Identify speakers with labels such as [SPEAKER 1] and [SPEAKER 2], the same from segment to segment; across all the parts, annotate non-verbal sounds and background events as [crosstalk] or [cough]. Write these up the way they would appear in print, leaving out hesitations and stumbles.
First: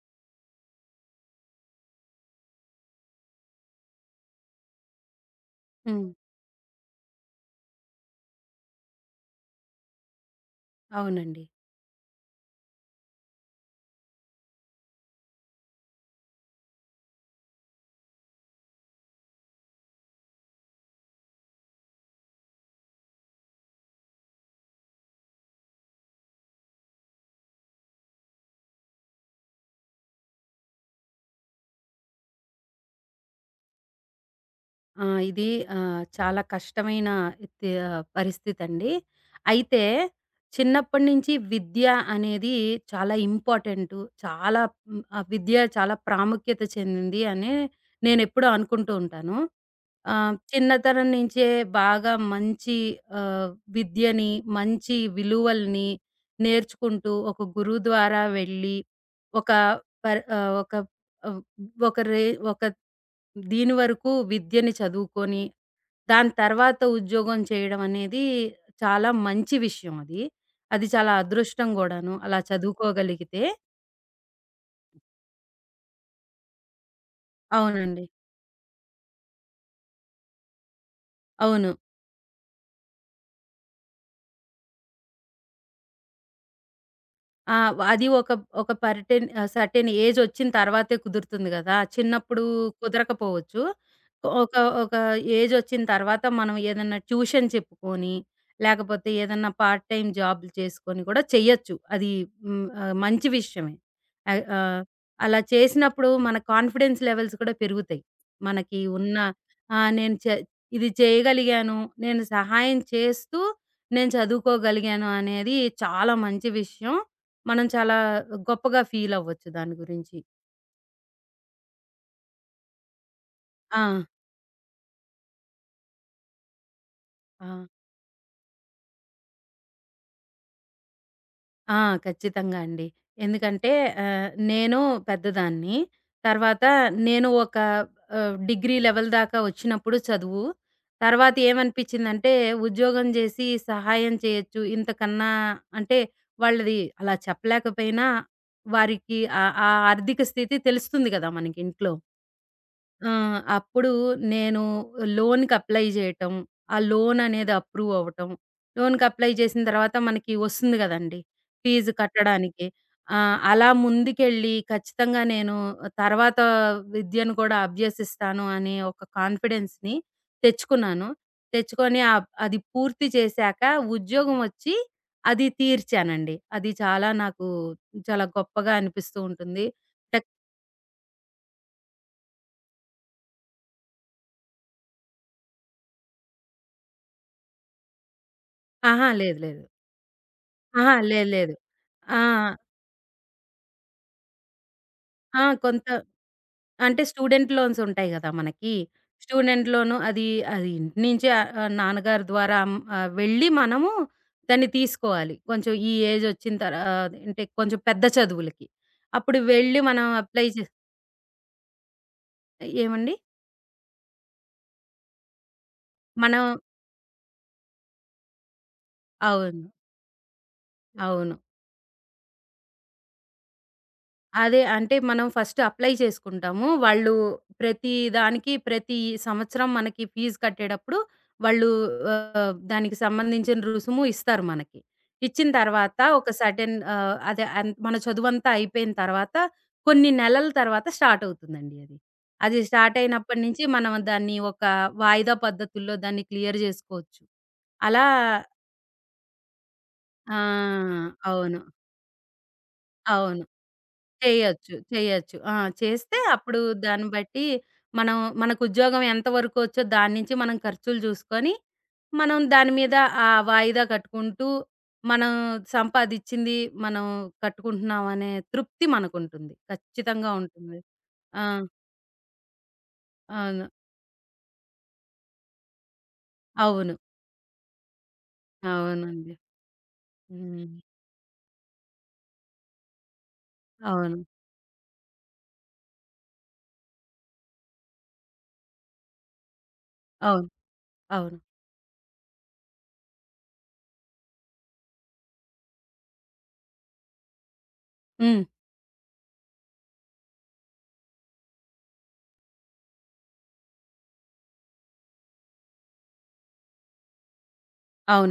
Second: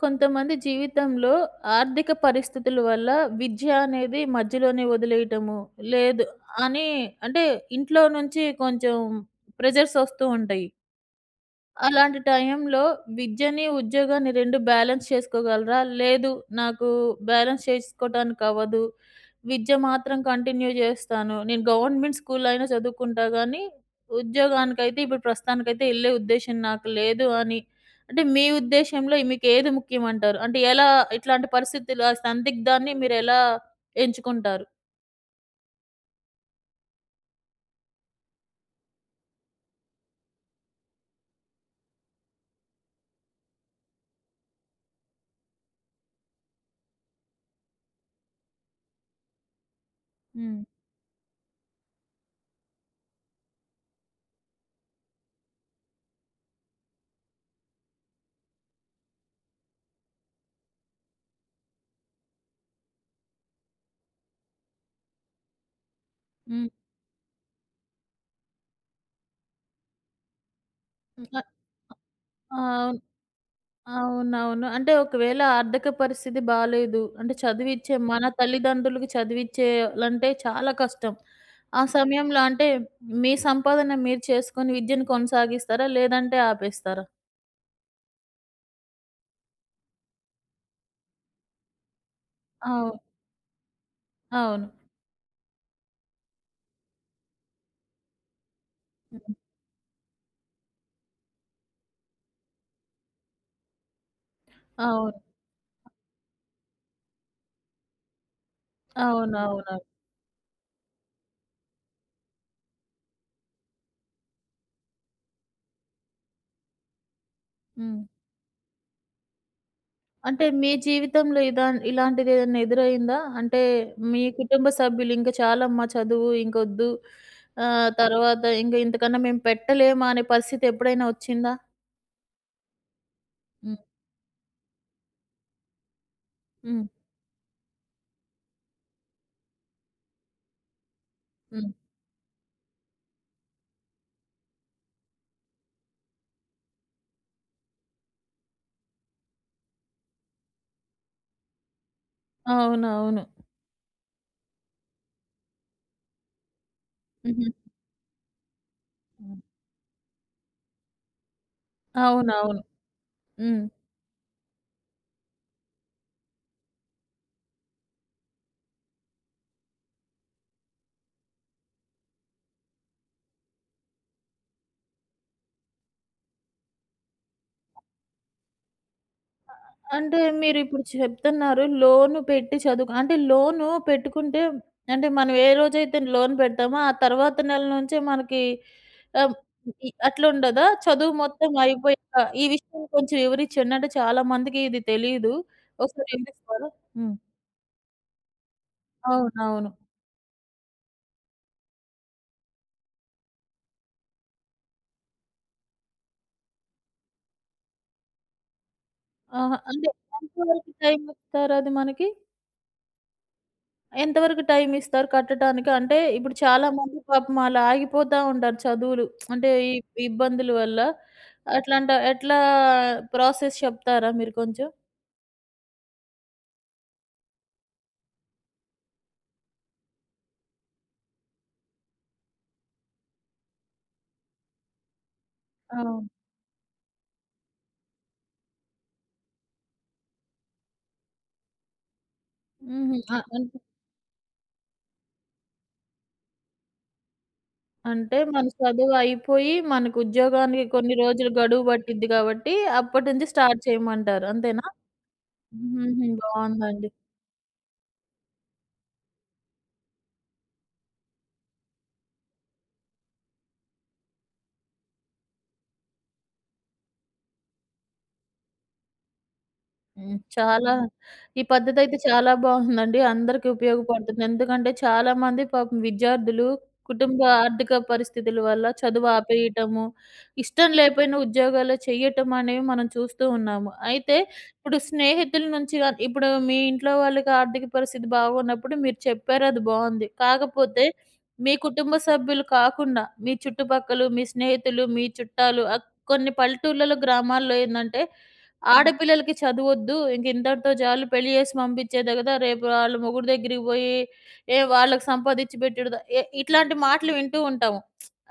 [SPEAKER 1] కొంతమంది జీవితంలో ఆర్థిక పరిస్థితుల వల్ల విద్య అనేది మధ్యలోనే వదిలేయటము,
[SPEAKER 2] హ్మ్.
[SPEAKER 1] లేదు అని అంటే ఇంట్లో నుంచి కొంచెం ప్రెషర్స్ వస్తూ ఉంటాయి.
[SPEAKER 2] అవునండి.
[SPEAKER 1] అలాంటి టైంలో విద్యని, ఉద్యోగాన్ని 2 బ్యాలెన్స్ చేసుకోగలరా? లేదు, నాకు బ్యాలెన్స్ చేసుకోటానికవ్వదు. విద్య మాత్రం కంటిన్యూ జేస్తాను. నేను గవర్నమెంట్ స్కూల్‌లో అయినా చదువుకుంటా గానీ, ఉద్యోగానికైతే ఇప్పుడు ప్రస్తుతానికైతే యెళ్ళే ఉద్దేశ్యం నాకు లేదు అని అంటే మీ ఉద్దేశ్యంలో మీకేది ముఖ్యమంటారు? అంటే ఎలా ఇట్లాంటి పరిస్థితులు, ఆ సందిగ్ధాన్ని మీరెలా ఎంచుకుంటారు?
[SPEAKER 2] ఆ! ఇది చాలా కష్టమైన పరిస్థితండి. అయితే చిన్నప్పటి నుంచి విద్య అనేది చాలా ఇంపార్టెంటు. చాలా ఆ విద్య చాలా ప్రాముఖ్యత చెందింది అని నేనెప్పుడూ అనుకుంటూ ఉంటాను.
[SPEAKER 1] హ్మ్.
[SPEAKER 2] చిన్నతనం నుంచే బాగా మంచి ఆహ్, విద్యని, మంచి విలువల్ని నేర్చుకుంటూ ఒక గురువు ద్వారా వెళ్ళి ఒక పర్ ఆహ్, ఒక ఆహ్, ఒక రే ఒక దీని వరకు విద్యని చదువుకొని, దాని
[SPEAKER 1] హ్మ్.
[SPEAKER 2] తర్వాత ఉద్యోగం చేయడం అనేది చాలా మంచి విషయం అది. అది చాలా
[SPEAKER 1] హ్మ్.
[SPEAKER 2] అదృష్టం గూడాను అలా
[SPEAKER 1] ఆ!
[SPEAKER 2] చదువుకోగలిగితే.
[SPEAKER 1] అవునవును. అంటే ఒకవేళ ఆర్థిక పరిస్థితి బాలేదు. అంటే చదివిచ్చే
[SPEAKER 2] అవునండి.
[SPEAKER 1] మన తల్లిదండ్రులకి చదివిచ్చేయాలంటే చాలా కష్టం.
[SPEAKER 2] అవును.
[SPEAKER 1] ఆ సమయంలో అంటే మీ సంపాదన మీరు చేసుకొని విద్యను కొనసాగిస్తారా? లేదంటే ఆపేస్తారా?
[SPEAKER 2] ఆ! అది ఒక ఒక పర్టెన్ ఆహ్, సర్టెన్ ఏజొచ్చిన తర్వాతే కుదురుతుంది గదా! చిన్నప్పుడు
[SPEAKER 1] అవును.
[SPEAKER 2] కుదరకపోవచ్చు. ఒక
[SPEAKER 1] అవును.
[SPEAKER 2] ఒక ఏజొచ్చిన తర్వాత మనం ఏదన్నా ట్యూషన్ చెప్పుకొని, లేకపోతే
[SPEAKER 1] హ్మ్.
[SPEAKER 2] ఏదన్నా పార్ట్ టైమ్ జాబ్‌లు చేసుకొని గూడా చెయ్యొచ్చు. అది మంచి విషయమే. ఆహ్, ఆహ్,
[SPEAKER 1] అవును.
[SPEAKER 2] అలా చేసినప్పుడు మన కాన్ఫిడెన్స్ లెవెల్స్ కూడా పెరుగుతాయి. మనకి ఉన్న
[SPEAKER 1] అవునవును.
[SPEAKER 2] ఆ! నేను చే ఇది చేయగలిగాను. నేను సహాయం చేస్తూ నేను చదువుకోగలిగాను అనేది చాలా మంచి విషయం. మనం చాలా
[SPEAKER 1] హ్మ్.
[SPEAKER 2] గొప్పగా ఫీల్ అవ్వచ్చు దాని గురించి.
[SPEAKER 1] అంటే మీ జీవితంలో ఇలాంటిదేదన్నా ఎదురైందా? అంటే
[SPEAKER 2] ఆ!
[SPEAKER 1] మీ కుటుంబ సభ్యులు ఇంక చాలమ్మా చదువు ఇంకొద్దు.
[SPEAKER 2] ఆ!
[SPEAKER 1] తర్వాత ఇంక ఇంతకన్నా మేము పెట్టలేమా అనే పరిస్థితి ఎప్పుడైనా వచ్చిందా?
[SPEAKER 2] ఆ! ఖచ్చితంగా అండి. ఎందుకంటే
[SPEAKER 1] హ్మ్.
[SPEAKER 2] నేను పెద్దదాన్ని. తర్వాత
[SPEAKER 1] హ్మ్.
[SPEAKER 2] నేను ఒక డిగ్రీ లెవెల్ దాకా వచ్చినప్పుడు చదువు. తర్వాత
[SPEAKER 1] హ్మ్.
[SPEAKER 2] ఏమనిపించిందంటే ఉద్యోగం చేసి సహాయం చేయొచ్చు. ఇంతకన్నా అంటే వాళ్ళది అలా చెప్పలేకపోయినా వారికి ఆ ఆ ఆర్థిక స్థితి తెలుస్తుంది కదా! మనకి ఇంట్లో. ఆ!
[SPEAKER 1] అవునవును.
[SPEAKER 2] అప్పుడు నేను లోన్‌కి అప్లై చేయటం, ఆ లోన్ అనేది
[SPEAKER 1] హుహు.
[SPEAKER 2] అప్రూవ్ అవ్వటం, లోన్‌కి అప్లై
[SPEAKER 1] హ్మ్.
[SPEAKER 2] చేసిన తర్వాత మనకి వస్తుంది కదండీ! ఫీజు
[SPEAKER 1] అవునవును.
[SPEAKER 2] కట్టడానికి. ఆ!
[SPEAKER 1] హ్మ్.
[SPEAKER 2] అలా ముందుకెళ్ళి ఖచ్చితంగా నేను తర్వాత విద్యను కూడా అభ్యసిస్తాను అనే ఒక కాన్ఫిడెన్స్‌ని తెచ్చుకున్నాను. తెచ్చుకొని అది పూర్తి చేశాక ఉద్యోగం వచ్చి అది తీర్చానండి. అది చాలా నాకు చాలా గొప్పగా అనిపిస్తూ ఉంటుంది.
[SPEAKER 1] అంటే
[SPEAKER 2] టక్
[SPEAKER 1] మీరిప్పుడు చెప్తున్నారు లోన్ పెట్టి చదువుకు అంటే లోన్ పెట్టుకుంటే అంటే మనం ఏ రోజైతే లోన్ పెడతామో ఆ తర్వాత నెల నుంచే మనకి
[SPEAKER 2] అహా!
[SPEAKER 1] ఆహ్,
[SPEAKER 2] లేదు లేదు.
[SPEAKER 1] అట్లుండదా?
[SPEAKER 2] అహా!
[SPEAKER 1] చదువు
[SPEAKER 2] లేదు.
[SPEAKER 1] మొత్తం
[SPEAKER 2] లేదు. ఆ!
[SPEAKER 1] అయిపోయాక ఈ విషయం కొంచెం వివరిచ్చండి. అంటే చాలా మందికి ఇది తెలీదు.
[SPEAKER 2] ఆ! కొంత
[SPEAKER 1] ఒకసారి వివరిస్తారా?
[SPEAKER 2] అంటే
[SPEAKER 1] హ్మ్.
[SPEAKER 2] స్టూడెంట్ లోన్స్ ఉంటాయి గదా! మనకి. స్టూడెంట్
[SPEAKER 1] అవునవును.
[SPEAKER 2] లోను అది, అది ఇంటి నుంచి నాన్నగారి ద్వారా వెళ్ళి మనము దాన్ని తీసుకోవాలి. కొంచెం ఈ ఏజ్ వచ్చిన అంటే కొంచెం పెద్ద చదువులకి. అప్పుడు
[SPEAKER 1] ఆహా!
[SPEAKER 2] వెళ్ళి
[SPEAKER 1] అంటే
[SPEAKER 2] మనం
[SPEAKER 1] ఎంత
[SPEAKER 2] అప్లై చే
[SPEAKER 1] వరకు టైమిస్తారు అది మనకి?
[SPEAKER 2] ఏమండి?
[SPEAKER 1] ఎంతవరకు టైం ఇస్తారు కట్టటానికి? అంటే ఇప్పుడు
[SPEAKER 2] మనం
[SPEAKER 1] చాలామంది పాపం అలా ఆగిపోతా ఉంటారు చదువులు. అంటే
[SPEAKER 2] అవును.
[SPEAKER 1] ఈ ఈ ఇబ్బందుల వల్ల.
[SPEAKER 2] అవును.
[SPEAKER 1] అట్లాంట ఎట్లా ప్రాసెస్ చెప్తారా మీరు
[SPEAKER 2] అదే.
[SPEAKER 1] కొంచెం?
[SPEAKER 2] అంటే మనం ఫస్ట్ అప్లై చేసుకుంటాము. వాళ్ళు ప్రతి దానికి ప్రతి సంవత్సరం మనకి ఫీజు కట్టేటప్పుడు వాళ్ళు దానికి సంబంధించిన రుసుము ఇస్తారు మనకి. ఇచ్చిన తర్వాత
[SPEAKER 1] ఆ!
[SPEAKER 2] ఒక సర్టెన్ ఆహ్, అదే అన్ మన చదువంతా అయిపోయిన తర్వాత కొన్ని నెలల తర్వాత స్టార్ట్ అవుతుందండి అది. అది స్టార్ట్
[SPEAKER 1] హుహు.
[SPEAKER 2] అయినప్పటి
[SPEAKER 1] అంటే
[SPEAKER 2] నుంచి మనం దాన్ని ఒక వాయిదా పద్ధతుల్లో దాన్ని క్లియర్ జేసుకోవచ్చు. అలా
[SPEAKER 1] అంటే మన చదువు అయిపోయి మనకు
[SPEAKER 2] ఆ!
[SPEAKER 1] ఉద్యోగానికి కొన్ని రోజులు
[SPEAKER 2] అవును.
[SPEAKER 1] గడువు పట్టిద్ది కాబట్టి అప్పటి నుంచి
[SPEAKER 2] అవును.
[SPEAKER 1] స్టార్ట్ చేయమంటారు. అంతేనా?
[SPEAKER 2] చేయొచ్చు. చేయొచ్చు. ఆ!
[SPEAKER 1] హుహు.
[SPEAKER 2] చేస్తే అప్పుడు
[SPEAKER 1] బావుందండి.
[SPEAKER 2] దాన్ని బట్టి మనం మనకు ఉద్యోగం ఎంత వరకు వచ్చో దాని నుంచి మనం ఖర్చులు చూసుకొని, మనం దాని మీద ఆ వాయిదా కట్టుకుంటూ, మనం సంపాదిచ్చింది మనం కట్టుకుంటున్నాం అనే తృప్తి మనకుంటుంది.
[SPEAKER 1] హ్మ్.
[SPEAKER 2] ఖచ్చితంగా
[SPEAKER 1] చాలా
[SPEAKER 2] ఉంటుంది.
[SPEAKER 1] ఈ
[SPEAKER 2] ఆ!
[SPEAKER 1] పద్ధతయితే చాలా బావుందండి. అందరికీ
[SPEAKER 2] అవును.
[SPEAKER 1] ఉపయోగపడుతుంది. ఎందుకంటే చాలామంది పాపం విద్యార్థులు
[SPEAKER 2] అవును.
[SPEAKER 1] కుటుంబ ఆర్థిక పరిస్థితుల వల్ల చదువు
[SPEAKER 2] అవునండి.
[SPEAKER 1] ఆపేయటము,
[SPEAKER 2] హ్మ్.
[SPEAKER 1] ఇష్టం లేపోయిన ఉద్యోగాలు చెయ్యటం అనేవి మనం చూస్తూ ఉన్నాము. అయితే
[SPEAKER 2] అవును.
[SPEAKER 1] ఇప్పుడు స్నేహితుల నుంచి గాని ఇప్పుడు మీ ఇంట్లో వాళ్ళకి ఆర్థిక పరిస్థితి బాగోన్నప్పుడు మీరు చెప్పారు అది బావుంది.
[SPEAKER 2] అవును.
[SPEAKER 1] కాకపోతే
[SPEAKER 2] అవును.
[SPEAKER 1] మీ కుటుంబ సభ్యులు కాకుండా మీ చుట్టుపక్కల, మీ స్నేహితులు, మీ చుట్టాలు, కొన్ని పల్లెటూర్లలో, గ్రామాల్లో ఏందంటే
[SPEAKER 2] హ్మ్.
[SPEAKER 1] హ్మ్. ఆడపిల్లలకి చదువొద్దు. ఇంక ఇంతటితో చాలు పెళ్లి చేసి పంపించేదే కదా! రేపు ఆళ్ళ మొగుడు దగ్గరికి పోయి ఏ వాళ్ళకి సంపాదిచ్చి పెట్టుడుదా ఇట్లాంటి మాటలు వింటూ ఉంటాము.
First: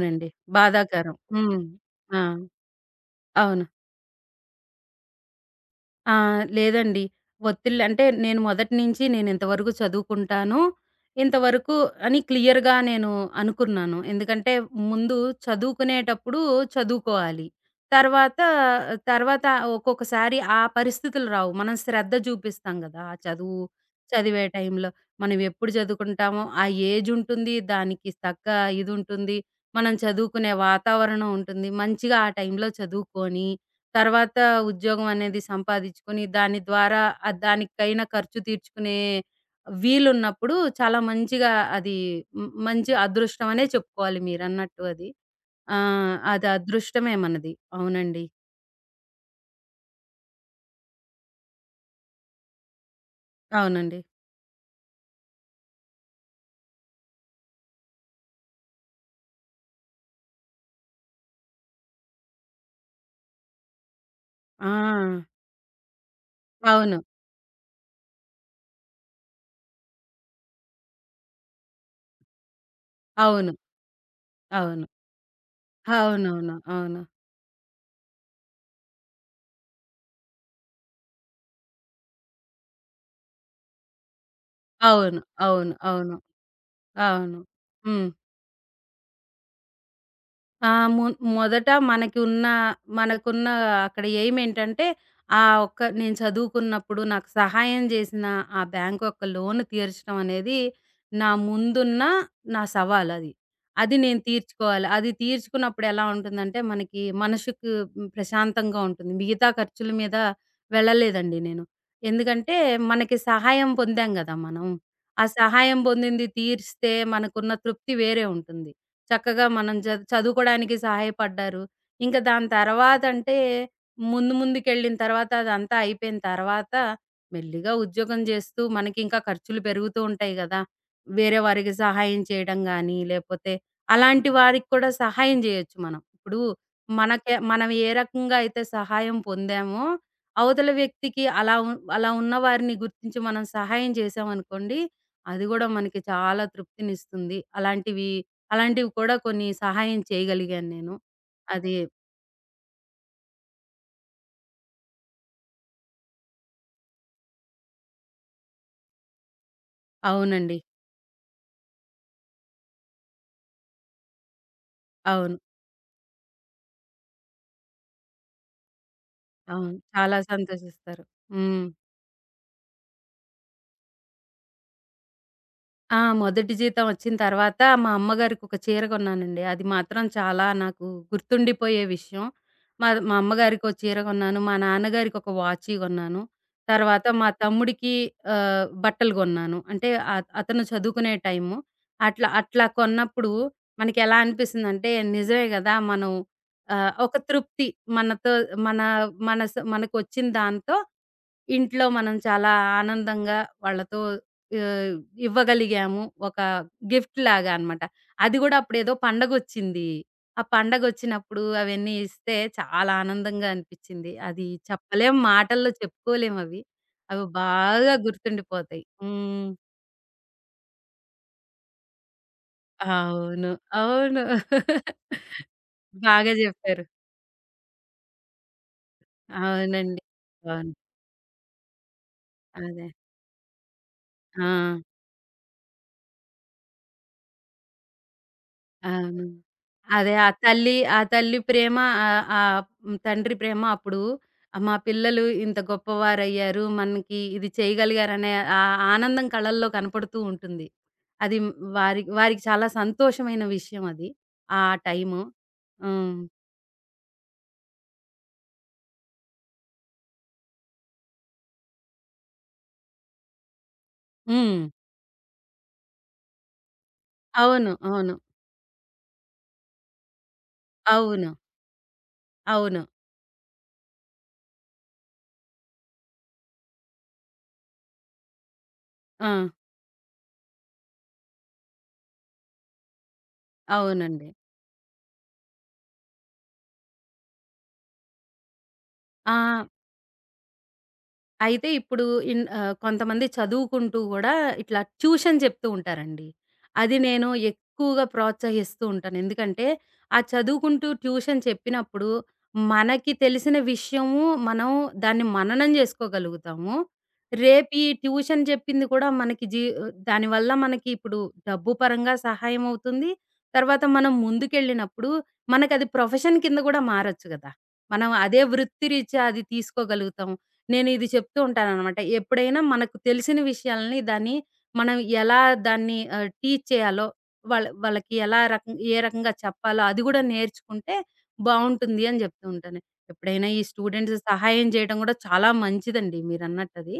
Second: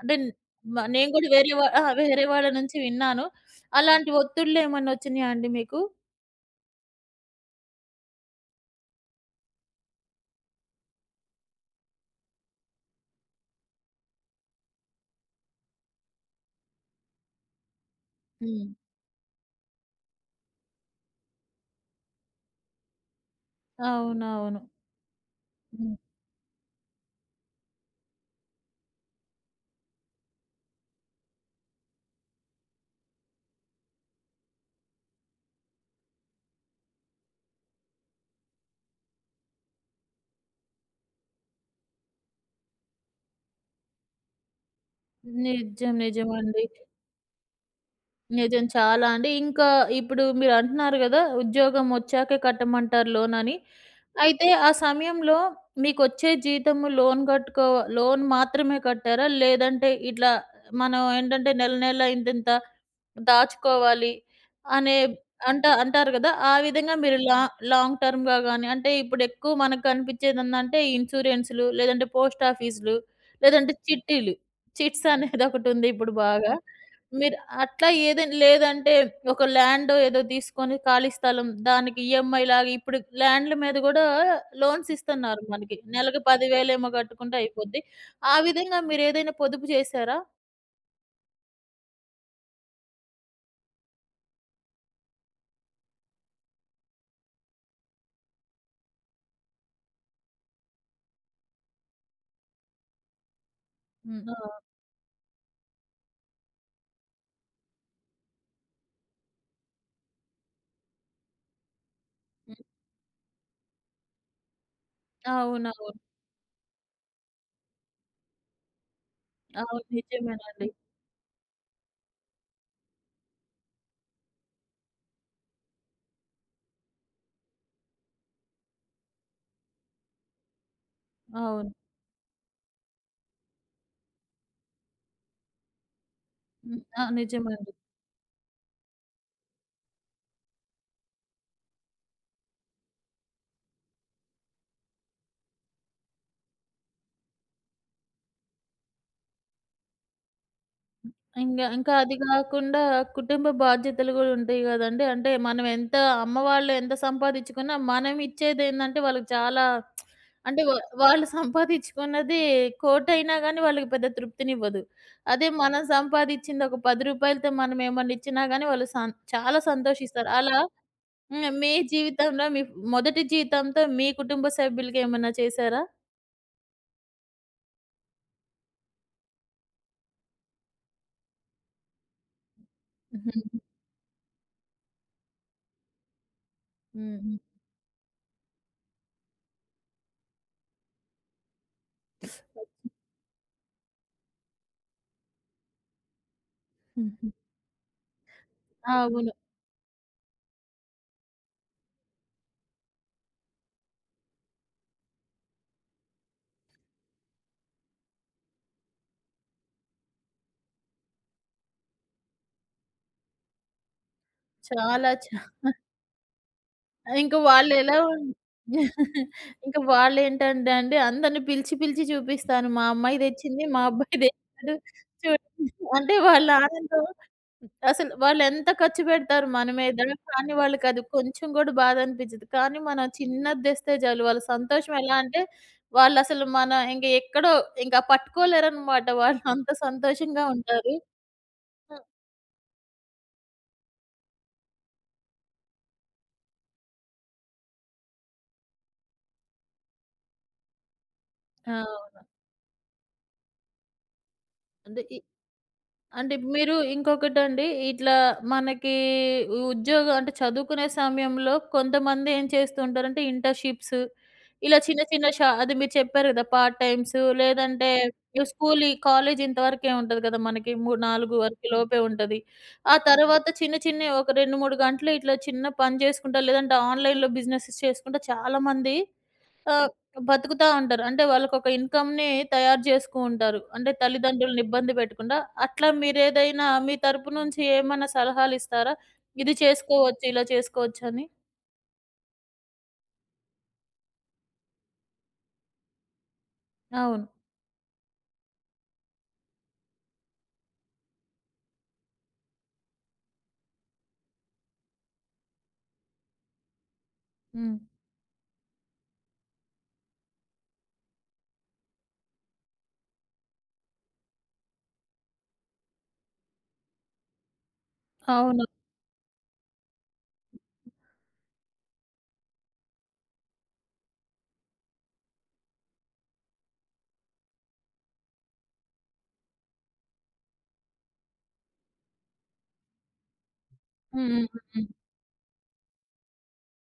[SPEAKER 1] అంటే నేను
[SPEAKER 2] బాధాకరం.
[SPEAKER 1] కూడా వేరే
[SPEAKER 2] హ్మ్.
[SPEAKER 1] వా అహా!
[SPEAKER 2] ఆ!
[SPEAKER 1] వేరే వాళ్ళ నుంచి విన్నాను.
[SPEAKER 2] అవును.
[SPEAKER 1] అలాంటి ఒత్తిళ్ళేమన్నొచ్చినియా అండి మీకు?
[SPEAKER 2] ఆ! లేదండి. ఒత్తిళ్ళు అంటే నేను మొదటి నుంచి నేనింతవరకు చదువుకుంటాను. ఇంతవరకు అని క్లియర్‌గా నేను అనుకున్నాను. ఎందుకంటే ముందు చదువుకునేటప్పుడు చదువుకోవాలి. తర్వాత,
[SPEAKER 1] హ్మ్.
[SPEAKER 2] తర్వాత, ఒక్కొక్కసారి ఆ పరిస్థితులు రావు. మనం శ్రద్ధ చూపిస్తాం గదా! ఆ చదువు చదివే
[SPEAKER 1] అవునవును.
[SPEAKER 2] టైంలో. మనం ఎప్పుడు
[SPEAKER 1] హ్మ్.
[SPEAKER 2] చదువుకుంటామో ఆ ఏజ్ ఉంటుంది. దానికి తగ్గ ఇదుంటుంది. మనం చదువుకునే వాతావరణం ఉంటుంది. మంచిగా ఆ టైంలో చదువుకొని తర్వాత ఉద్యోగం అనేది సంపాదించుకొని, దాని ద్వారా దానికైన ఖర్చు తీర్చుకునే వీలున్నప్పుడు చాలా మంచిగా అది మంచి అదృష్టం అనే చెప్పుకోవాలి మీరన్నట్టు అది. ఆ!
[SPEAKER 1] నిజం. నిజమండి.
[SPEAKER 2] అది అదృష్టమే మనది. అవునండి.
[SPEAKER 1] నిజం. చాలా అండి. ఇంకా ఇప్పుడు మీరంటున్నారు గదా! ఉద్యోగం ఒచ్చాకే కట్టమంటారు లోనని.
[SPEAKER 2] అవునండి.
[SPEAKER 1] అయితే ఆ సమయంలో మీకొచ్చే జీతము లోన్ మాత్రమే కట్టారా? లేదంటే ఇట్లా మనం ఏంటంటే నెల నెల ఇంతింత దాచుకోవాలి
[SPEAKER 2] ఆ!
[SPEAKER 1] అనే అంటారు గదా! ఆ విధంగా
[SPEAKER 2] అవును.
[SPEAKER 1] మీరు లాంగ్ టర్మ్‌గా గాని అంటే ఇప్పుడెక్కువ మనకు కనిపించేదేందంటే ఇన్స్యూరెన్స్‌లు, లేదంటే పోస్ట్ ఆఫీస్‌లు,
[SPEAKER 2] అవును.
[SPEAKER 1] లేదంటే చిట్టీలు.
[SPEAKER 2] అవును.
[SPEAKER 1] చిట్స్ అనేదొకటుంది ఇప్పుడు బాగా.
[SPEAKER 2] అవునవును. అవును.
[SPEAKER 1] మీరు అట్లా ఏదైనా లేదంటే ఒక ల్యాండో ఏదో తీసుకొని ఖాళీ స్థలం దానికి ఈఎంఐలాగా ఇప్పుడు ల్యాండ్‌ల మీద గూడా లోన్స్
[SPEAKER 2] అవును.
[SPEAKER 1] ఇస్తున్నారు
[SPEAKER 2] అవును.
[SPEAKER 1] మనకి.
[SPEAKER 2] అవును. అవును.
[SPEAKER 1] నెలకు 10,000 ఏమో
[SPEAKER 2] అవును.
[SPEAKER 1] కట్టుకుంటే అయిపోద్ది.
[SPEAKER 2] హ్మ్.
[SPEAKER 1] ఆ విధంగా మీరేదైనా పొదుపు చేశారా?
[SPEAKER 2] ఆ! మొ మొదట మనకి ఉన్న మనకున్న అక్కడ ఎయిమ్ ఏంటంటే, ఆ ఒక్క నేను చదువుకున్నప్పుడు నాకు సహాయం జేసిన ఆ బ్యాంక్ యొక్క లోన్ తీర్చడం అనేది నా ముందున్న నా సవాలది. అది అది నేను
[SPEAKER 1] హ్మ్. ఆ!
[SPEAKER 2] తీర్చుకోవాలి. అది తీర్చుకున్నప్పుడు ఎలా ఉంటుందంటే, మనకి మనసుకు ప్రశాంతంగా ఉంటుంది. మిగతా ఖర్చుల మీద వెళ్ళలేదండి నేను. ఎందుకంటే,
[SPEAKER 1] హ్మ్.
[SPEAKER 2] మనకి సహాయం పొందాం గదా మనం. ఆ సహాయం
[SPEAKER 1] అవునవును.
[SPEAKER 2] పొందింది తీరిస్తే మనకున్న తృప్తి వేరే ఉంటుంది. చక్కగా మనం
[SPEAKER 1] అవును. నిజమేనండి.
[SPEAKER 2] చదువుకోడానికి సహాయపడ్డారు. ఇంకా దాని తర్వాతంటే, ముందు ముందుకెళ్ళిన తర్వాత అదంతా అయిపోయిన తర్వాత, మెల్లిగా ఉద్యోగం జేస్తూ మనకింకా ఖర్చులు పెరుగుతూ ఉంటాయి గదా! వేరే
[SPEAKER 1] అవును.
[SPEAKER 2] వారికి సహాయం చేయడం గానీ, లేపోతే అలాంటి వారికి కూడా సహాయం జేయొచ్చు మనం. ఇప్పుడు
[SPEAKER 1] హ్మ్. ఆ!
[SPEAKER 2] మనకే
[SPEAKER 1] నిజమే.
[SPEAKER 2] మనం ఏ రకంగా అయితే సహాయం పొందామో, అవతల వ్యక్తికి అలా ఉన్న వారిని గుర్తించి మనం సహాయం చేశామనుకోండి, అది గూడా మనకి చాలా తృప్తినిస్తుంది. అలాంటివి అలాంటివి కూడా కొన్ని సహాయం చేయగలిగాను నేను. అది
[SPEAKER 1] ఇంకా అది గాకుండా కుటుంబ బాధ్యతలు గూడా ఉంటాయి గదండీ! అంటే మనం ఎంత అమ్మ వాళ్ళు ఎంత సంపాదించుకున్నా మనం ఇచ్చేదేందంటే వాళ్ళకి చాలా
[SPEAKER 2] అవునండి.
[SPEAKER 1] అంటే వాళ్ళు సంపాదించుకున్నది కోటైనా గానీ వాళ్ళకి పెద్ద తృప్తినివ్వదు.
[SPEAKER 2] అవును.
[SPEAKER 1] అదే మనం సంపాదిచ్చింది ఒక రూ. 10తో మనం ఏమన్నా ఇచ్చినా గానీ వాళ్ళు చాలా
[SPEAKER 2] అవును. చాలా
[SPEAKER 1] సంతోషిస్తారు. అలా
[SPEAKER 2] సంతోషిస్తారు.
[SPEAKER 1] హ్మ్.
[SPEAKER 2] హ్మ్.
[SPEAKER 1] మీ జీవితంలో మీ మొదటి జీతంతో మీ కుటుంబ సభ్యులకేమన్నా చేశారా?
[SPEAKER 2] ఆ! మొదటి జీతం వచ్చిన తర్వాత మా అమ్మగారికి ఒక చీర కొన్నానండి. అది మాత్రం చాలా నాకు గుర్తుండిపోయే విషయం. మా మా
[SPEAKER 1] [laughs] హ్మ్.
[SPEAKER 2] అమ్మగారికో చీర కొన్నాను. మా నాన్నగారికి ఒక వాచీ కొన్నాను. తర్వాత మా
[SPEAKER 1] హ్మ్.
[SPEAKER 2] తమ్ముడికి బట్టలు కొన్నాను. అంటే అతను చదువుకునే టైము.
[SPEAKER 1] హ్మ్.
[SPEAKER 2] అట్లా అట్లా
[SPEAKER 1] [laughs]
[SPEAKER 2] కొన్నప్పుడు మనకెలా అనిపిస్తుందంటే నిజమే గదా! మనం ఒక తృప్తి మనతో మన
[SPEAKER 1] అవును.
[SPEAKER 2] మన స మనకొచ్చిన దాంతో ఇంట్లో మనం చాలా ఆనందంగా వాళ్ళతో ఆహ్, ఇవ్వగలిగాము. ఒక గిఫ్ట్ లాగా అన్నమాట. అది గూడా అప్పుడేదో పండగొచ్చింది. ఆ పండగొచ్చినప్పుడు అవన్నీ ఇస్తే చాలా ఆనందంగా అనిపిచ్చింది. అది
[SPEAKER 1] చాలా
[SPEAKER 2] చెప్పలేం
[SPEAKER 1] చ
[SPEAKER 2] మాటల్లో చెప్పుకోలేమవి. అవి అవి
[SPEAKER 1] ఇంక
[SPEAKER 2] బాగా
[SPEAKER 1] వాళ్ళెలా ఉన్
[SPEAKER 2] గుర్తుండిపోతాయి. హ్మ్.
[SPEAKER 1] ఇంక వాళ్ళేంటంటే అండి అందరిని పిలిచి, పిలిచి చూపిస్తాను. మా అమ్మాయి
[SPEAKER 2] అవును.
[SPEAKER 1] తెచ్చింది, మా
[SPEAKER 2] అవును.
[SPEAKER 1] అబ్బాయి తెచ్చాడు
[SPEAKER 2] [laughs]
[SPEAKER 1] చూడండి. అంటే
[SPEAKER 2] బాగా
[SPEAKER 1] వాళ్ళ
[SPEAKER 2] జెప్పారు.
[SPEAKER 1] ఆనందం అసలు వాళ్ళెంత ఖర్చు పెడతారు మన మీద.
[SPEAKER 2] అవునండి.
[SPEAKER 1] కానీ
[SPEAKER 2] అవును.
[SPEAKER 1] వాళ్ళకది కొంచెం గూడా బాధ అనిపించదు. కానీ
[SPEAKER 2] అదే.
[SPEAKER 1] మనం చిన్నది తెస్తే చాలు వాళ్ళ
[SPEAKER 2] ఆ!
[SPEAKER 1] సంతోషం ఎలా అంటే వాళ్ళసలు మన ఇంక ఎక్కడో ఇంకా పట్టుకోలేరనమాట.
[SPEAKER 2] అవును.
[SPEAKER 1] వాళ్ళు అంత
[SPEAKER 2] అదే ఆ
[SPEAKER 1] సంతోషంగా
[SPEAKER 2] తల్లి
[SPEAKER 1] ఉంటారు.
[SPEAKER 2] ఆ తల్లి ప్రేమ,
[SPEAKER 1] హ్మ్.
[SPEAKER 2] ఆహ్, ఆహ్, హ్మ్, తండ్రి ప్రేమ అప్పుడు, మా పిల్లలు ఇంత గొప్పవారయ్యారు. మనకి ఇది చేయగలిగారనే ఆ ఆనందం కళ్ళల్లో కనపడుతూ ఉంటుంది. అది వారి
[SPEAKER 1] అవును.
[SPEAKER 2] వారికి చాలా సంతోషమైన విషయం అది. ఆ
[SPEAKER 1] అంటే ఈ
[SPEAKER 2] టైము. హ్మ్.
[SPEAKER 1] అంటే మీరు ఇంకొకటండి ఇట్లా మనకి ఉద్యోగం అంటే చదువుకునే సమయంలో కొంతమంది ఏం చేస్తూ ఉంటారంటే ఇంటర్న్‌షిప్స్
[SPEAKER 2] హ్మ్.
[SPEAKER 1] ఇలా చిన్న చిన్న అది మీరు చెప్పారు కదా! పార్ట్ టైమ్స్
[SPEAKER 2] అవును.
[SPEAKER 1] లేదంటే
[SPEAKER 2] అవును.
[SPEAKER 1] స్కూల్, కాలేజ్ ఇంతవరకే ఉంటది కదా! మనకి 3,
[SPEAKER 2] అవును.
[SPEAKER 1] 4 వరకు లోపే ఉంటది.
[SPEAKER 2] అవును.
[SPEAKER 1] ఆ తర్వాత చిన్న చిన్నయి ఒక 2, 3 గంటలు ఇట్లా చిన్న పని చేసుకుంటా లేదంటే ఆన్‌లైన్‌లో బిజినెసెస్ చేసుకుంటా చాలామంది
[SPEAKER 2] ఆ!
[SPEAKER 1] ఆహ్, బతుకుతా ఉంటారు. అంటే వాళ్ళకొక ఇన్‌కమ్‌ని తయారు జేసుకు ఉంటారు. అంటే
[SPEAKER 2] అవునండి.
[SPEAKER 1] తల్లిదండ్రులని ఇబ్బంది పెట్టకుండా. అట్లా మీరేదైనా మీ తరపు నుంచి ఏమన్నా సలహాలిస్తారా?
[SPEAKER 2] ఆ!
[SPEAKER 1] ఇది చేసుకోవచ్చు, ఇలా చేసుకోవచ్చని?
[SPEAKER 2] అయితే ఇప్పుడు కొంతమంది చదువుకుంటూ గూడా ఇట్లా ట్యూషన్ చెప్తూ ఉంటారండి. అది
[SPEAKER 1] అవును.
[SPEAKER 2] నేను ఎక్కువగా ప్రోత్సహిస్తూ ఉంటాను. ఎందుకంటే, ఆ చదువుకుంటూ ట్యూషన్ చెప్పినప్పుడు మనకి తెలిసిన విషయము మనం దాన్ని మననం జేసుకోగలుగుతాము. రేపు
[SPEAKER 1] హ్మ్.
[SPEAKER 2] ఈ ట్యూషన్ చెప్పింది కూడా మనకి దానివల్ల మనకి ఇప్పుడు డబ్బు పరంగా సహాయం అవుతుంది. తర్వాత మనం ముందుకెళ్ళినప్పుడు మనకది ప్రొఫెషన్ కింద గూడా మారొచ్చు గదా! మనం అదే
[SPEAKER 1] అవును.
[SPEAKER 2] వృత్తిరీత్యా అది తీసుకోగలుగుతాం. నేను ఇది చెప్తూ ఉంటాననమాట. ఎప్పుడైనా మనకు తెలిసిన విషయాల్ని దాన్ని మనం ఎలా దాన్ని టీచ్ చేయాలో, వాళ్ళకి ఎలా రకం ఏ రకంగా చెప్పాలో అది గూడా నేర్చుకుంటే బావుంటుంది అని జెప్తూ ఉంటాను. ఎప్పుడైనా ఈ స్టూడెంట్స్
[SPEAKER 1] హ్మ్. హ్మ్.
[SPEAKER 2] సహాయం
[SPEAKER 1] హ్మ్.
[SPEAKER 2] చేయడం గూడా చాలా మంచిదండి మీరన్నట్టది.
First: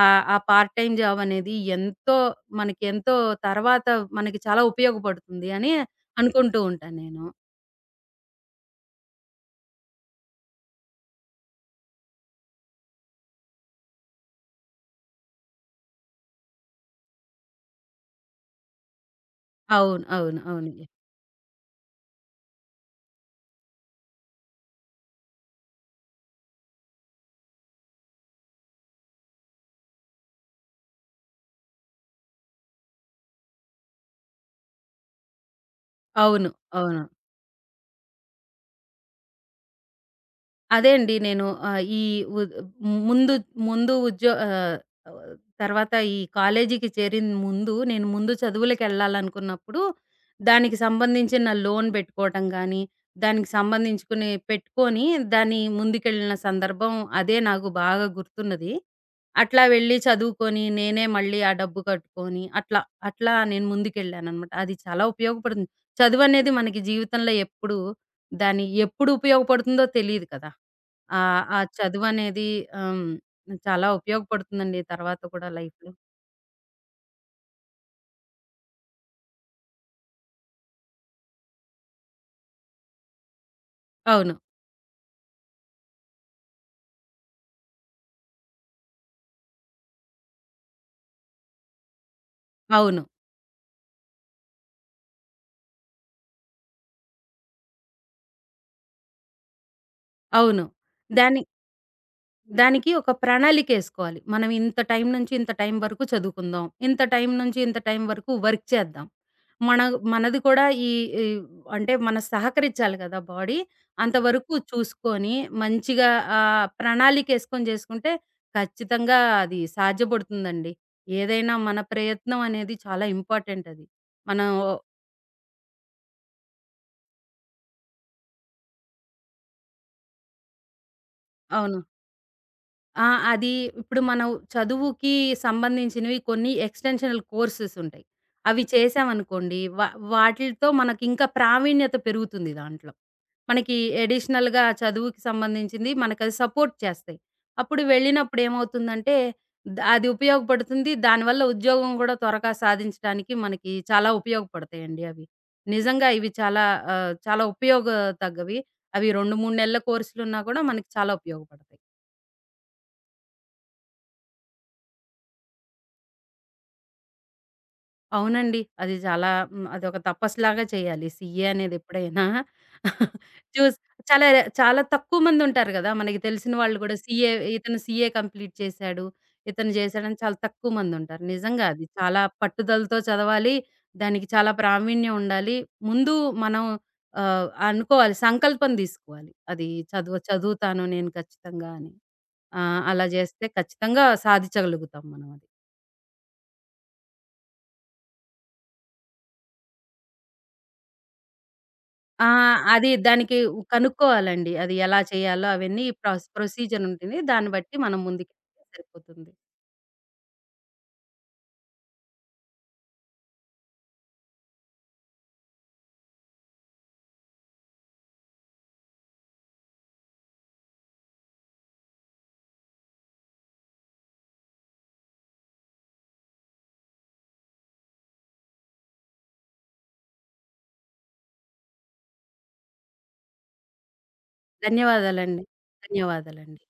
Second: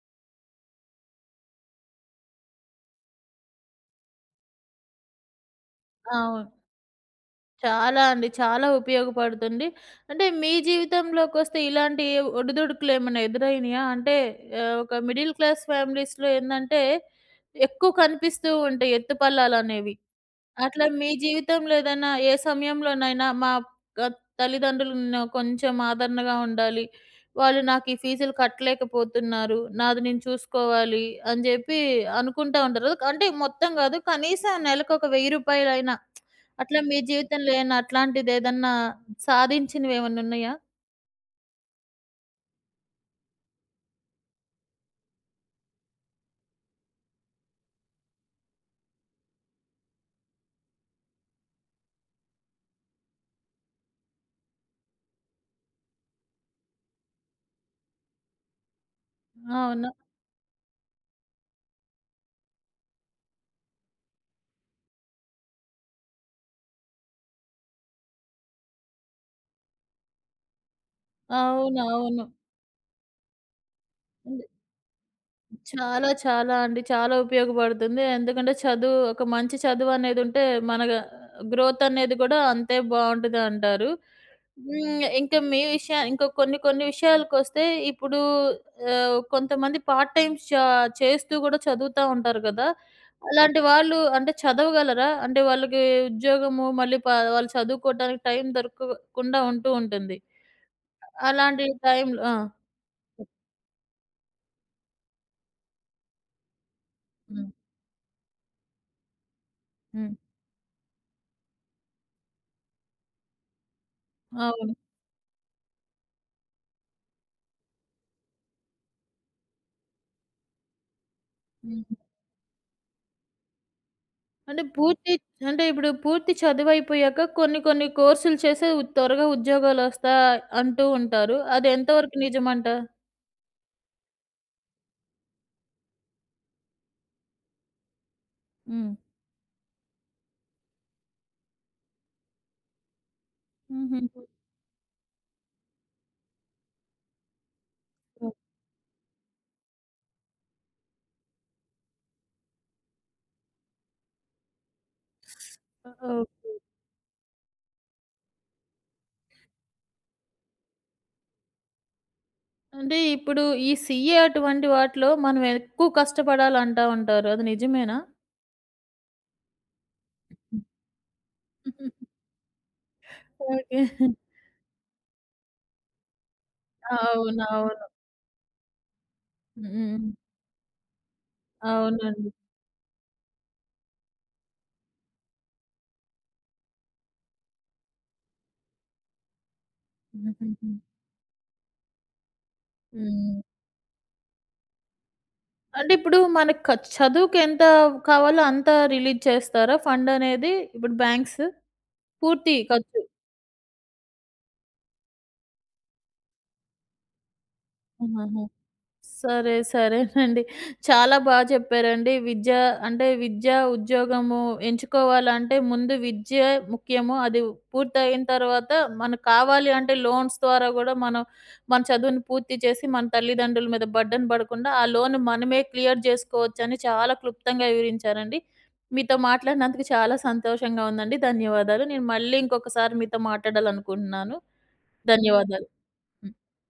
[SPEAKER 2] ఆహ్, ఆ ఆ పార్ట్ టైమ్ జాబ్ అనేది ఎంతో మనకెంతో తర్వాత మనకి చాలా ఉపయోగపడుతుంది అని
[SPEAKER 1] అవును.
[SPEAKER 2] అనుకుంటూ ఉంటాను నేను.
[SPEAKER 1] చాలా అండి. చాలా ఉపయోగపడుతుంది. అంటే మీ జీవితంలోకొస్తే ఇలాంటి ఒడిదుడుకులేమన్నా ఎదురైనయా? అంటే ఒక మిడిల్ క్లాస్ ఫ్యామిలీస్‌లో ఏందంటే ఎక్కువ కనిపిస్తూ ఉంటాయి ఎత్తుపల్లాలనేవి.
[SPEAKER 2] అవును. అవును. అవును.
[SPEAKER 1] అట్లా మీ జీవితంలో ఏదైనా ఏ సమయంలోనైనా గ తల్లిదండ్రులు కొంచెం ఆదరణగా ఉండాలి. వాళ్ళు నాకు ఈ ఫీజులు కట్టలేకపోతున్నారు. నాది నేను చూసుకోవాలి అని జెప్పి అనుకుంటా ఉంటారు. అంటే మొత్తం గాదు కనీసం నెలకొక రూ. 1000 రూపాయలైనా
[SPEAKER 2] అవును.
[SPEAKER 1] అట్లా మీ
[SPEAKER 2] అవును.
[SPEAKER 1] జీవితంలో ఏమన్నా అట్లాంటిదేదన్నా సాధించినవేమన్నున్నాయా?
[SPEAKER 2] అదే అండి. నేను ఈ ఉద్ ముందు ముందు ఉద్యో ఆహ్, తర్వాత ఈ కాలేజీకి చేరిన ముందు నేను ముందు చదువులకెళ్ళాలనుకున్నప్పుడు, దానికి సంబంధించిన లోన్ పెట్టుకోవటం గానీ, దానికి సంబంధించుకుని పెట్టుకొని దాన్ని ముందుకెళ్ళిన సందర్భం అదే నాకు బాగా గుర్తున్నది. అట్లా
[SPEAKER 1] అవునా?
[SPEAKER 2] వెళ్ళి చదువుకొని, నేనే మళ్ళీ ఆ డబ్బు కట్టుకొని అట్లా, అట్లా నేను ముందుకెళ్ళాననమాట. అది చాలా ఉపయోగపడుతుంది. చదువనేది మనకి జీవితంలో ఎప్పుడు దాని ఎప్పుడు ఉపయోగపడుతుందో తెలీదు కదా! ఆ
[SPEAKER 1] అవునవును.
[SPEAKER 2] చదువనేది చాలా ఉపయోగపడుతుందండి తర్వాత కూడా లైఫ్‌లో.
[SPEAKER 1] చాలా, చాలా అండి. చాలా ఉపయోగపడుతుంది. ఎందుకంటే చదువు ఒక మంచి చదువనేదుంటే మన గ్రోతనేది గూడా అంతే బావుంటదంటారు.
[SPEAKER 2] అవును.
[SPEAKER 1] హ్మ్. ఇంకా మీ విషయా ఇంకా కొన్ని కొన్ని విషయాలకొస్తే ఇప్పుడు కొంతమంది పార్ట్ టైమ్స్ జా చేస్తూ గూడా చదువుతా ఉంటారు కదా!
[SPEAKER 2] అవును.
[SPEAKER 1] అలాంటి వాళ్ళు అంటే చదవగలరా? అంటే వాళ్ళకి ఉద్యోగము మళ్ళీ ప వాళ్ళు చదువుకోవడానికి టైం దొరకకుండా ఉంటూ ఉంటుంది.
[SPEAKER 2] అవును. దాని
[SPEAKER 1] అలాంటి టైంలో ఆ!
[SPEAKER 2] దానికి ఒక ప్రణాళికేసుకోవాలి. మనం ఇంత టైం నుంచి ఇంత టైం వరకు చదువుకుందాం. ఇంత టైం
[SPEAKER 1] హ్మ్.
[SPEAKER 2] నుంచి ఇంత టైం వరకు వర్క్ చేద్దాం. మన
[SPEAKER 1] హ్మ్.
[SPEAKER 2] మనది కూడా ఈ ఈ అంటే మనం సహకరించాలి కదా బాడీ. అంతవరకు
[SPEAKER 1] అవును.
[SPEAKER 2] చూసుకొని మంచిగా ప్రణాళికేసుకొని చేసుకుంటే ఖచ్చితంగా అది సాధ్యపడుతుందండి. ఏదైనా మన
[SPEAKER 1] హ్మ్.
[SPEAKER 2] ప్రయత్నం అనేది చాలా ఇంపార్టెంట్ అది. మనం
[SPEAKER 1] అంటే పూర్తి అంటే ఇప్పుడు పూర్తి చదువయిపోయాక కొన్ని కొన్ని కోర్సులు చేసి త్వరగా ఉద్యోగాలొస్తా అంటూ ఉంటారు. అది
[SPEAKER 2] అవును.
[SPEAKER 1] ఎంతవరకు నిజమంట?
[SPEAKER 2] ఆ! అది ఇప్పుడు మనం చదువుకి సంబంధించినవి కొన్ని ఎక్స్‌టెన్షనల్ కోర్సెస్ ఉంటాయి. అవి
[SPEAKER 1] హ్మ్.
[SPEAKER 2] చేశామనుకోండి వాటిలతో మనకింకా ప్రావీణ్యత పెరుగుతుంది దాంట్లో. మనకి
[SPEAKER 1] హుహు.
[SPEAKER 2] అడిషనల్‌గా చదువుకి సంబంధించింది మనకది సపోర్ట్ చేస్తాయి. అప్పుడు వెళ్ళినప్పుడు ఏమవుతుందంటే అది ఉపయోగపడుతుంది. దానివల్ల ఉద్యోగం కూడా త్వరగా సాధించడానికి మనకి చాలా ఉపయోగపడతాయండి అవి. నిజంగా ఇవి
[SPEAKER 1] ఓకే.
[SPEAKER 2] చాలా చాలా తగ్గవి. అవి 2, 3 నెలల కోర్సులున్నా కూడా మనకి చాలా ఉపయోగపడతాయి.
[SPEAKER 1] అంటే ఇప్పుడు ఈ సీఏ అటువంటి వాటిలో మనం ఎక్కువ కష్టపడాలంటా ఉంటారు. అది నిజమేనా?
[SPEAKER 2] అవునండి. అది చాలా హ్మ్. అదొక తపస్సులాగా చేయాలి. సీఏ అనేదెప్పుడైనా చూస్
[SPEAKER 1] ఓకే.
[SPEAKER 2] చాలా చాలా తక్కువ మందుంటారు గదా! మనకి తెలిసిన వాళ్ళు గూడా సీఏ ఇతను
[SPEAKER 1] అవునవును.
[SPEAKER 2] సీఏ కంప్లీట్ చేశాడు. ఇతను
[SPEAKER 1] హ్మ్.
[SPEAKER 2] చేశాడని చాలా తక్కువ మందుంటారు. నిజంగా అది చాలా
[SPEAKER 1] అవునండి.
[SPEAKER 2] పట్టుదలతో చదవాలి. దానికి చాలా ప్రావీణ్యం ఉండాలి. ముందు మనం అనుకోవాలి. సంకల్పం దీసుకోవాలి. అది చదువు
[SPEAKER 1] హుహుహు.
[SPEAKER 2] చదువుతాను నేను ఖచ్చితంగా అని. ఆ! అలా
[SPEAKER 1] హ్మ్.
[SPEAKER 2] జేస్తే ఖచ్చితంగా సాధించగలుగుతాం మనం అది.
[SPEAKER 1] అంటే ఇప్పుడు మనకు చదువుకెంత కావాలో అంత రిలీజ్ చేస్తారా ఫండనేది? ఇప్పుడు బ్యాంక్స్?
[SPEAKER 2] ఆ!
[SPEAKER 1] పూర్తి
[SPEAKER 2] అది
[SPEAKER 1] ఖర్చు.
[SPEAKER 2] దానికి కనుక్కోవాలండి. అది ఎలా చేయాలో అవన్నీ ప్రొసీజర్ ఉంటుంది. దాన్ని బట్టి మనం
[SPEAKER 1] హుహుహు.
[SPEAKER 2] ముందుకెళ్తే సరిపోతుంది.
[SPEAKER 1] సరే. సరేనండి. చాలా బా చెప్పారండి. విద్య, ఉద్యోగము ఎంచుకోవాలంటే ముందు విద్య ముఖ్యము. అది పూర్తయిన తర్వాత మనకు కావాలి అంటే లోన్స్ ద్వారా గూడా మనం మన చదువుని పూర్తి చేసి మన తల్లిదండ్రుల మీద బర్డెన్ పడకుండా ఆ లోన్ మనమే క్లియర్ జేసుకోవచ్చని చాలా క్లుప్తంగా వివరించారండి. మీతో మాట్లాడినందుకు చాలా సంతోషంగా ఉందండి. ధన్యవాదాలు. నేను మళ్ళీ ఇంకొకసారి మీతో మాట్లాడాలనుకుంటున్నాను.
[SPEAKER 2] ధన్యవాదాలండి.
[SPEAKER 1] ధన్యవాదాలు. హ్మ్.
[SPEAKER 2] ధన్యవాదాలండి.